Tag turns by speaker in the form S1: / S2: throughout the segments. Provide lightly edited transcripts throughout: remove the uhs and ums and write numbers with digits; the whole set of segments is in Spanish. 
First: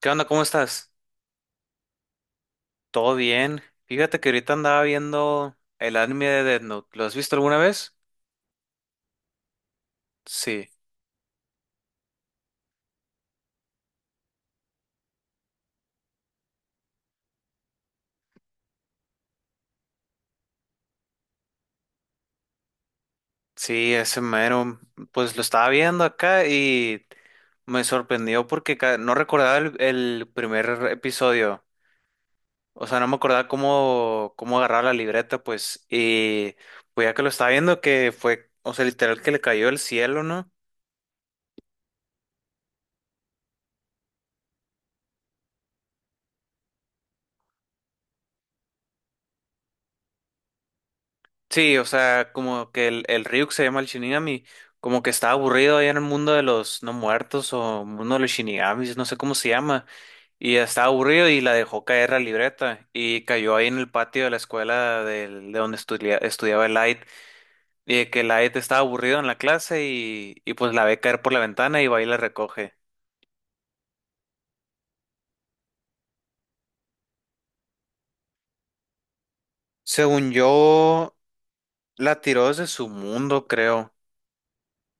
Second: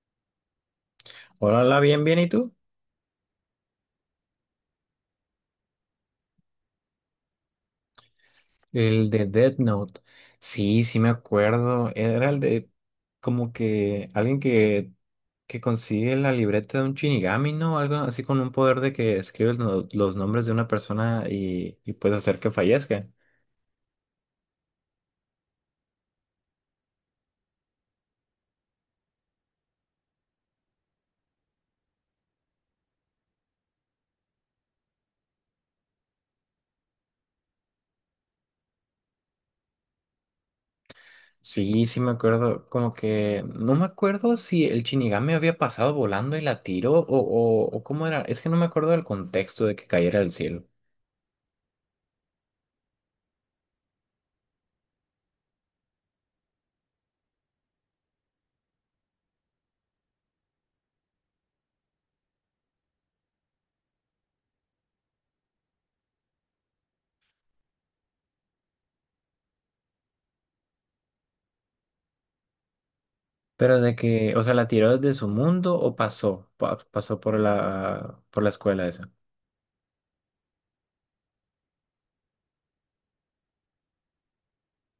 S1: ¿Qué onda? ¿Cómo estás?
S2: Hola, hola, bien, bien, ¿y tú?
S1: ¿Todo bien? Fíjate que ahorita andaba viendo el anime de Death Note. ¿Lo has visto alguna vez?
S2: El de Death Note.
S1: Sí,
S2: Sí, sí me acuerdo. Era el de como que que consigue la libreta de un Shinigami, ¿no? Algo así con un poder de que escribe los nombres de una persona y puedes hacer que fallezca.
S1: sí, ese mero. Pues lo estaba viendo acá y me sorprendió porque no recordaba el primer episodio. O sea, no me acordaba cómo agarrar la libreta, pues. Y pues ya que lo estaba viendo, que fue, o sea, literal que le cayó el cielo, ¿no?
S2: Sí, sí me acuerdo. Como que no me acuerdo si el Shinigami había pasado volando y la tiró o cómo era. Es que no me acuerdo del contexto de que cayera del cielo.
S1: Sí, o sea, como que el Ryuk se llama el Shinigami, como que está aburrido allá en el mundo de los no muertos o mundo de los Shinigamis, no sé cómo se llama, y estaba aburrido y la dejó caer la libreta y cayó ahí en el patio de la escuela donde estudiaba el Light, y de que Light estaba aburrido en la clase y pues la ve caer por la ventana y va y la recoge.
S2: Pero o sea, ¿la tiró desde su mundo o pasó? Pasó por por la escuela esa.
S1: Según yo, la tiró desde su mundo, creo.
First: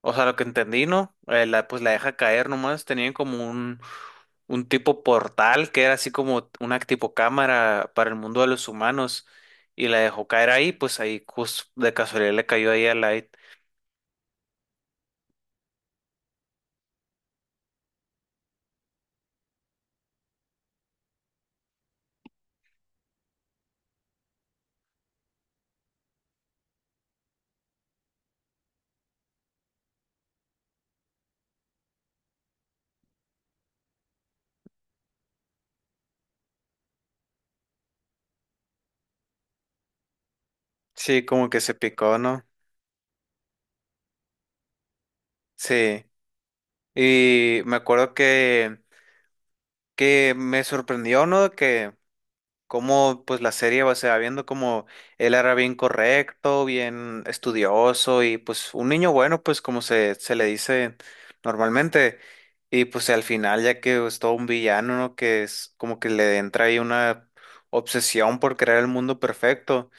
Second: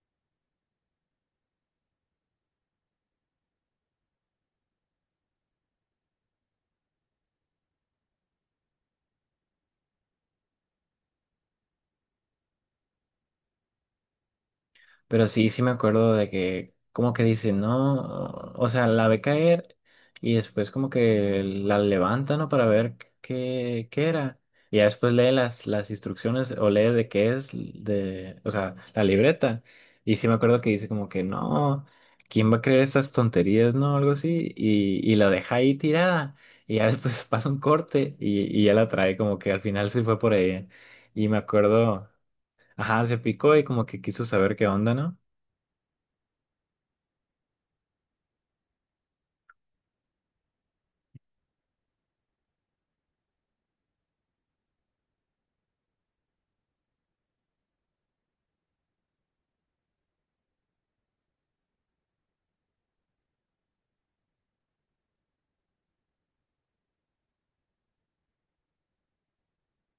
S1: O sea, lo que entendí, ¿no? Pues la deja caer nomás. Tenían como un tipo portal que era así como una tipo cámara para el mundo de los humanos. Y la dejó caer ahí, pues ahí de casualidad le cayó ahí a Light.
S2: Pero sí, sí me acuerdo de que como que dice, no, o sea, la ve caer y después como que la levanta, ¿no? Para ver qué era. Y ya después lee las instrucciones o lee de qué es, de, o sea, la libreta. Y sí me acuerdo que dice como que, no, ¿quién va a creer estas tonterías, no? Algo así. Y la deja ahí tirada. Y ya después pasa un corte y ya la trae como que al final se fue por ahí.
S1: Sí,
S2: Y me
S1: como que se
S2: acuerdo,
S1: picó, ¿no?
S2: ajá, se picó y como que quiso saber qué onda, ¿no?
S1: Sí. Y me acuerdo que me sorprendió, ¿no? Que cómo pues la serie se va viendo como él era bien correcto, bien estudioso y pues un niño bueno, pues como se le dice normalmente. Y pues al final, ya que es todo un villano, ¿no? Que es como que le entra ahí una obsesión por crear el mundo perfecto.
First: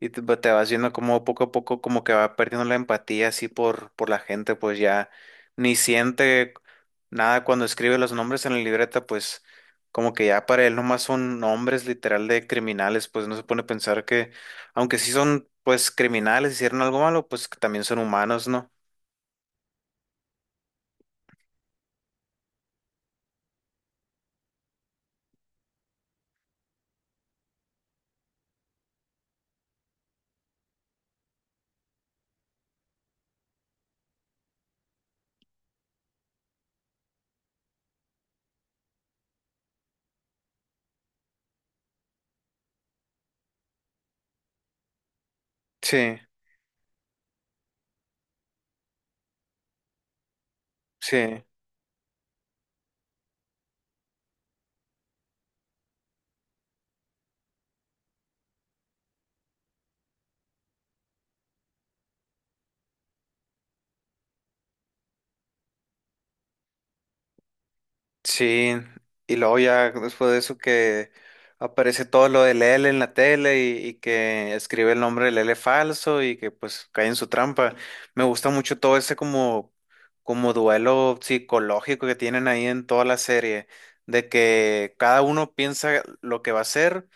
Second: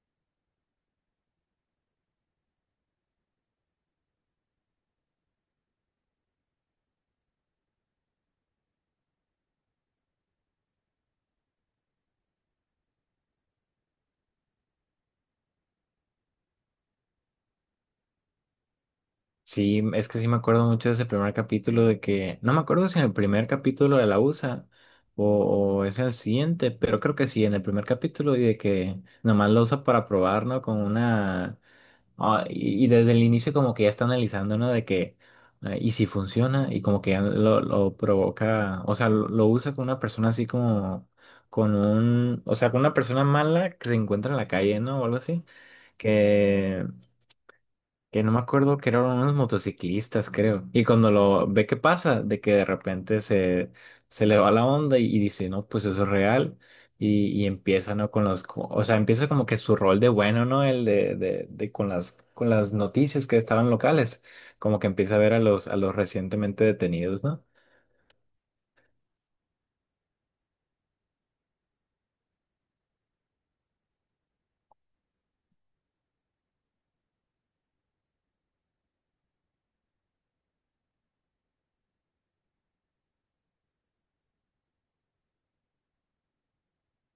S1: Y te, pues, te vas viendo como poco a poco como que va perdiendo la empatía así por la gente, pues ya ni siente nada cuando escribe los nombres en la libreta, pues como que ya para él nomás son nombres literal de criminales, pues no se pone a pensar que, aunque sí son pues criminales, hicieron algo malo, pues que también son humanos, ¿no?
S2: Sí, es que sí me acuerdo mucho de ese primer capítulo de que, no me acuerdo si en el primer capítulo de la USA o es el siguiente, pero creo que sí, en el primer capítulo y de que nomás lo usa para probar, ¿no? Con una... ah, y desde el inicio como que ya está analizando, ¿no? De que, y si funciona y como que ya lo provoca, o sea, lo usa con una persona así como, con un, o sea, con una persona mala que se encuentra en la calle, ¿no? O algo así
S1: Sí,
S2: que no me acuerdo que eran unos motociclistas, creo. Y cuando
S1: sí,
S2: lo ve que pasa, de que de repente se le va la onda y dice, no, pues eso es real. Y empieza, ¿no? Con los, o sea, empieza como que su rol de bueno, ¿no? El de con las noticias que estaban locales. Como que empieza a ver a los recientemente detenidos, ¿no?
S1: sí. Y luego ya después de eso que aparece todo lo de Lele en la tele y que escribe el nombre de Lele falso y que pues cae en su trampa. Me gusta mucho todo ese como, como duelo psicológico que tienen ahí en toda la serie, de que cada uno piensa lo que va a hacer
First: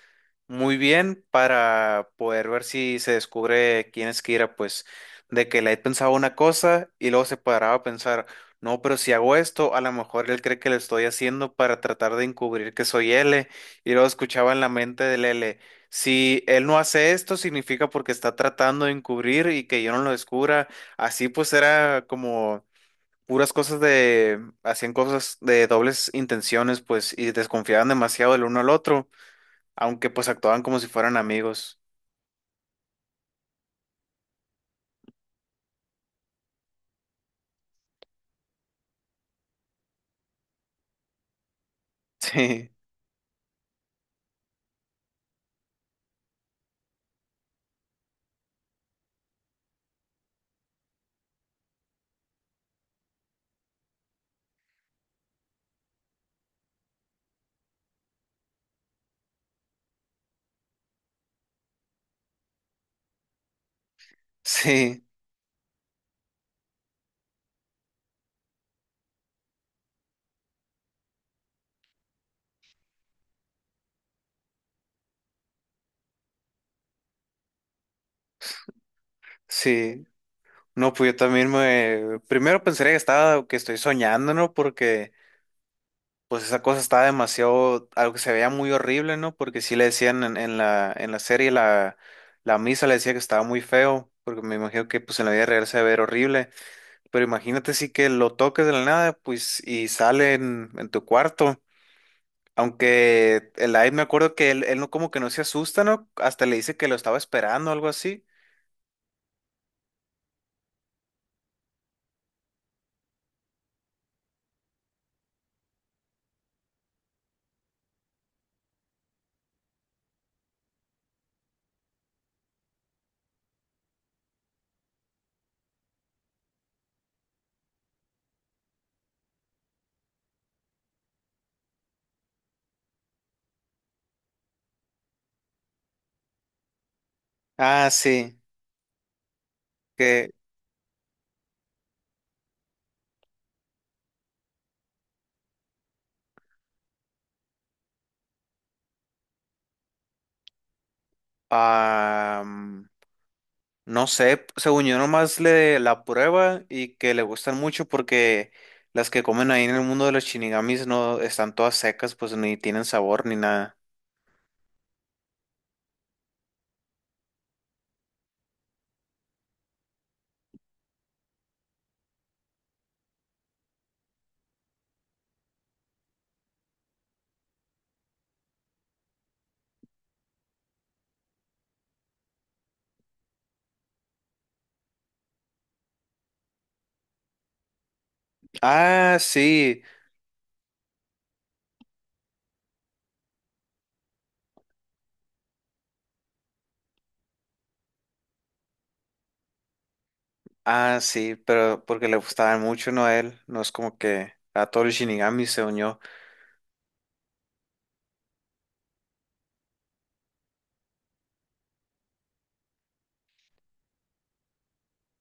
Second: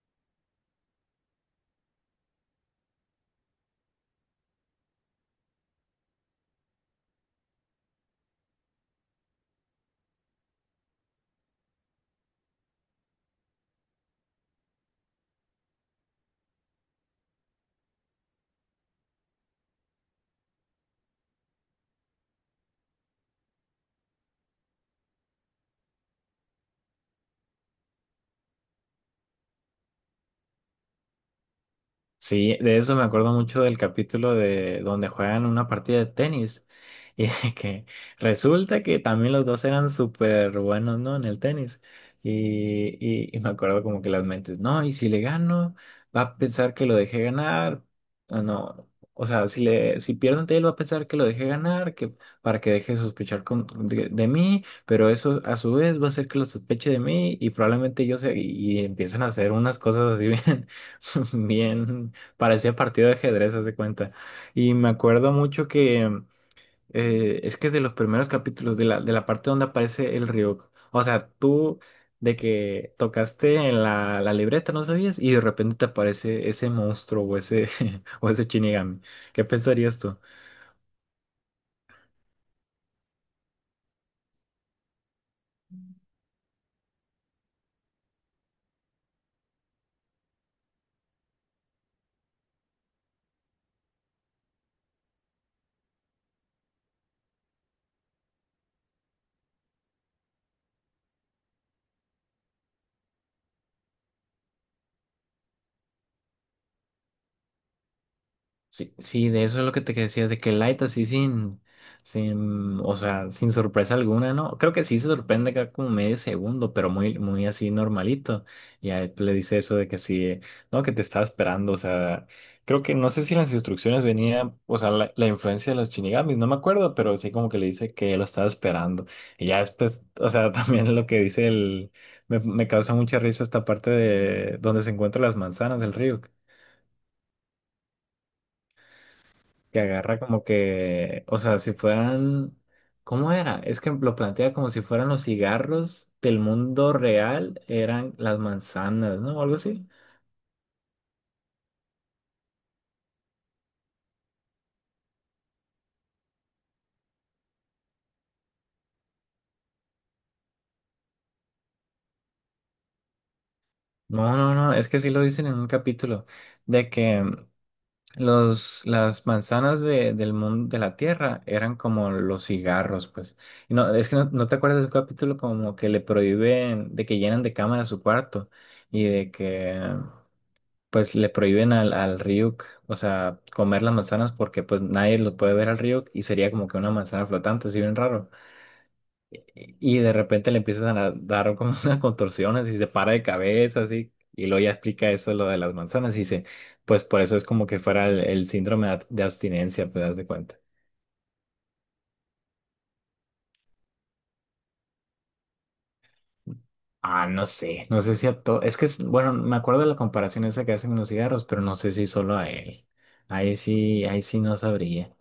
S1: muy bien para poder ver si se descubre quién es Kira, pues de que Light pensaba una cosa y luego se paraba a pensar, no, pero si hago esto, a lo mejor él cree que lo estoy haciendo para tratar de encubrir que soy L y luego escuchaba en la mente del L, si él no hace esto significa porque está tratando de encubrir y que yo no lo descubra, así pues era como... puras cosas de, hacían cosas de dobles intenciones, pues, y desconfiaban demasiado del uno al otro aunque pues actuaban como si fueran amigos.
S2: Sí, de eso me acuerdo mucho del capítulo de donde juegan una partida de tenis y de que resulta que también los dos eran súper buenos, ¿no? En el tenis.
S1: Sí,
S2: Y me acuerdo como que las mentes, no, y si le gano, va a pensar que lo dejé ganar. O no, o sea, si pierdo ante él, va a pensar que lo dejé ganar, que para que deje de sospechar de mí, pero eso a su vez va a hacer que lo sospeche de mí y probablemente yo sé, y empiezan a hacer unas cosas así bien. Bien. Parecía partido de ajedrez, haz de cuenta. Y me
S1: sí,
S2: acuerdo mucho que es que de los primeros capítulos, de de la parte donde aparece el Ryuk. O sea, tú de que tocaste en la libreta, no sabías, y de repente te aparece ese monstruo o ese, o ese Shinigami. ¿Qué pensarías
S1: sí.
S2: tú?
S1: No, pues yo también me... Primero pensé que estaba, que estoy soñando, ¿no? Porque pues esa cosa estaba demasiado, algo que se veía muy horrible, ¿no? Porque sí le decían en la serie, la misa le decía que estaba muy feo, porque me imagino que pues en la vida real se ve horrible. Pero imagínate sí que lo toques de la nada, pues, y sale en tu cuarto. Aunque el Aid me acuerdo que él no como que no se asusta, ¿no? Hasta le dice que lo estaba esperando o algo así.
S2: Sí, sí, de eso es lo que te decía, de que Light así sin, sin, o sea, sin sorpresa alguna, ¿no? Creo que sí se sorprende acá como medio segundo, pero muy, muy así normalito. Y a él le dice eso de que sí, no, que te estaba esperando, o sea, creo que no sé si las instrucciones venía, o sea, la influencia de los Shinigamis, no me acuerdo, pero sí como que le dice que lo estaba esperando. Y ya después, o sea, también lo que dice el, me causa mucha risa esta parte de donde se encuentran las manzanas del río.
S1: Ah, sí.
S2: Que agarra
S1: Que
S2: como que, o sea, si fueran, ¿cómo era? Es que lo plantea como si fueran los cigarros del mundo real, eran las manzanas, ¿no? O algo así.
S1: am, no sé, según yo nomás le la prueba y que le gustan mucho porque las que comen ahí en el mundo de los shinigamis no están todas secas, pues ni tienen sabor ni nada.
S2: No, no, no, es que sí lo dicen en un capítulo, de que mm, los, las manzanas del mundo de la Tierra eran como los cigarros, pues. Y no, es que no, no te acuerdas de un capítulo como que le prohíben, de que llenan de cámara su cuarto y de que... pues le prohíben al Ryuk, o sea, comer las manzanas porque pues nadie lo puede ver al Ryuk y sería como que una manzana flotante, así bien raro.
S1: Ah,
S2: Y,
S1: sí.
S2: y de repente le empiezan a dar como unas contorsiones y se para de cabeza, así. Y luego ya explica eso, lo de las manzanas, y dice, pues por eso es como que fuera el síndrome de de abstinencia, pues das de cuenta.
S1: Ah, sí, pero porque le gustaban mucho, ¿no? A él, no es como que a todos los shinigamis, según yo.
S2: Ah, no sé, no sé si a todo. Es que, es- bueno, me acuerdo de la comparación esa que hacen con los cigarros, pero no sé si solo a él. Ahí sí no sabría.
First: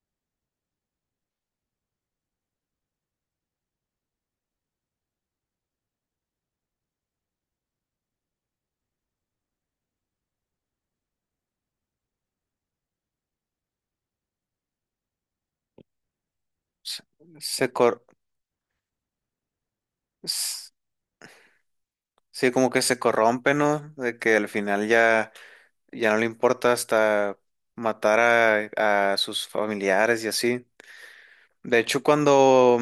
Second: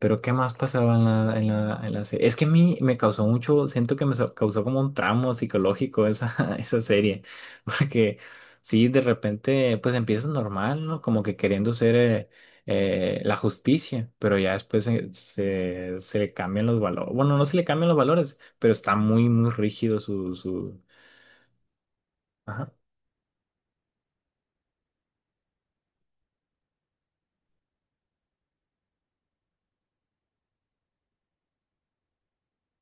S2: Pero ¿qué más pasaba en la, en la, en la serie? Es que a mí me causó mucho, siento que me so- causó como un tramo psicológico esa, esa serie. Porque sí, de repente, pues empiezas normal, ¿no? Como que queriendo ser la justicia, pero ya después se le cambian los
S1: Se,
S2: valores. Bueno, no se le
S1: se
S2: cambian los
S1: cor-
S2: valores, pero está muy, muy rígido su su.
S1: Sí, como
S2: Ajá.
S1: que se corrompe, ¿no? De que al final ya, ya no le importa hasta matar a sus familiares y así. De hecho, cuando,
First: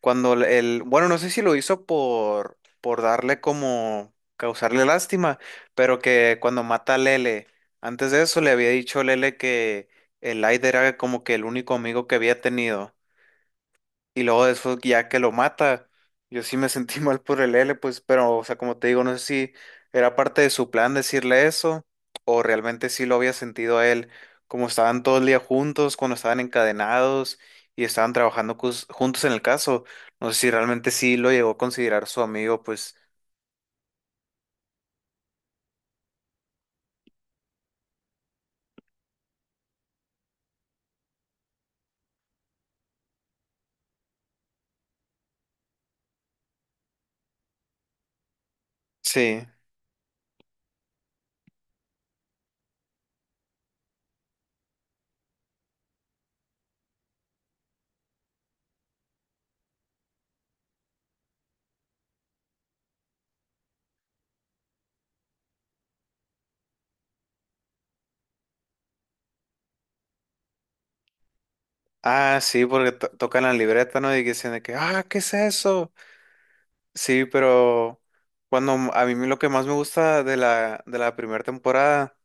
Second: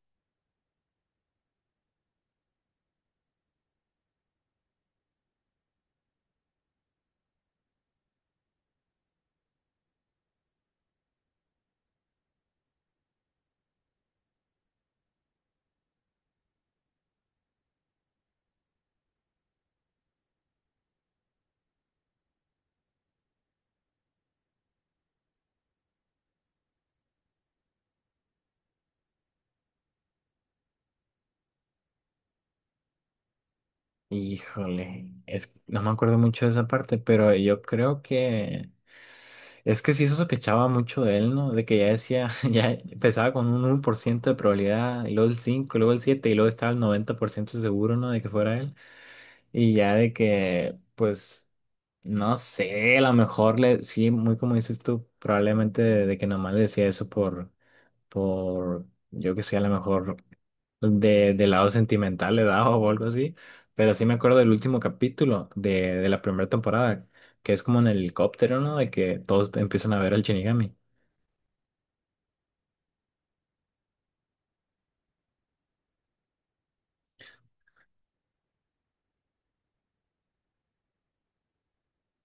S1: cuando bueno, no sé si lo hizo por darle como, causarle lástima, pero que cuando mata a Lele, antes de eso le había dicho a Lele que el Aider era como que el único amigo que había tenido. Y luego después ya que lo mata, yo sí me sentí mal por el L, pues, pero, o sea, como te digo, no sé si era parte de su plan decirle eso, o realmente sí lo había sentido a él, como estaban todo el día juntos, cuando estaban encadenados y estaban trabajando juntos en el caso, no sé si realmente sí lo llegó a considerar su amigo, pues,
S2: Híjole, es, no me acuerdo mucho de esa parte, pero yo creo que es que sí se sospechaba mucho de él, ¿no? De que ya decía, ya empezaba con un 1% de probabilidad, y luego el 5% y luego el 7% y luego estaba el 90% seguro, ¿no? De que fuera él.
S1: sí.
S2: Y ya de que, pues, no sé, a lo mejor le, sí, muy como dices tú, probablemente de que nomás le decía eso por yo que sé, a lo mejor de lado sentimental le daba o algo así, pero sí me acuerdo del último capítulo de la primera temporada, que es como en el helicóptero, ¿no? De que todos empiezan a ver al Shinigami.
S1: Ah, sí, porque tocan la libreta, ¿no? Y dicen de que, ah, ¿qué es eso? Sí, pero cuando a mí lo que más me gusta de de la primera temporada.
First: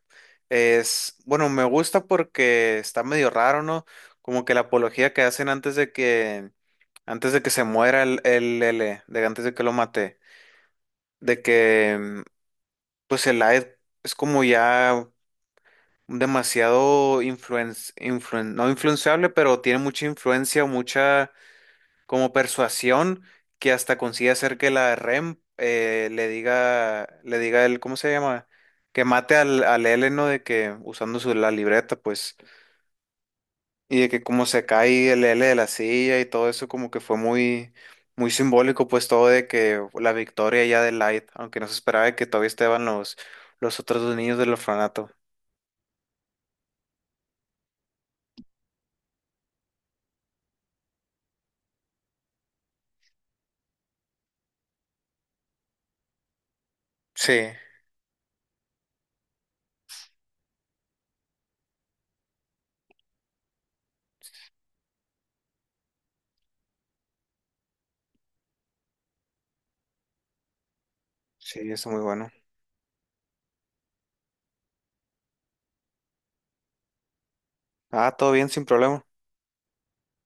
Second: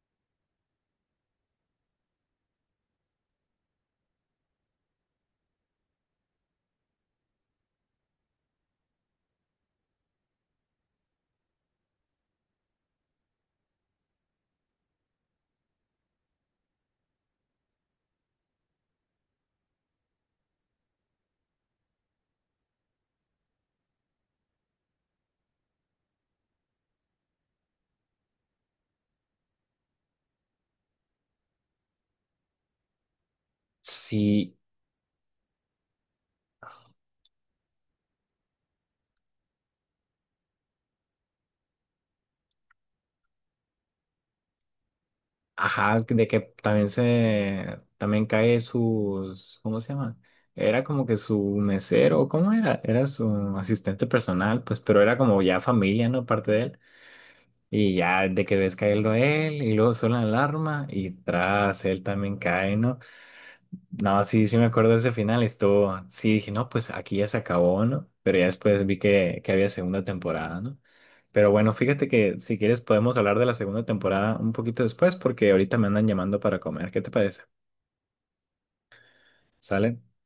S1: Es, bueno, me gusta porque está medio raro, ¿no? Como que la apología que hacen antes de que se muera el L, de antes de que lo mate, de que, mm, pues el Aed es como ya demasiado no influenciable, pero tiene mucha influencia, mucha como persuasión que hasta consigue hacer que la REM le diga el, ¿cómo se llama? Que mate al L, ¿no? De que usando su, la libreta, pues. Y de que como
S2: Sí,
S1: se cae el L de la silla y todo eso como que fue muy, muy simbólico, pues todo de que la victoria ya de Light, aunque no se esperaba de que todavía estaban los otros dos niños del orfanato.
S2: ajá, de que también también cae sus, ¿cómo se llama? Era como que su mesero, ¿cómo era? Era su asistente personal, pues, pero era como ya familia, ¿no? Parte de él.
S1: Sí,
S2: Y ya de que ves caerlo él, y luego suena la alarma, y tras él también cae, ¿no? No, sí, sí me acuerdo de ese final, estuvo, sí dije, no, pues aquí ya se acabó, ¿no? Pero ya después vi que había segunda temporada, ¿no? Pero
S1: sí,
S2: bueno,
S1: eso muy
S2: fíjate
S1: bueno.
S2: que si quieres podemos hablar de la segunda temporada un poquito después, porque ahorita me andan llamando para comer, ¿qué te parece?
S1: Ah, todo bien, sin problema.
S2: ¿Sale?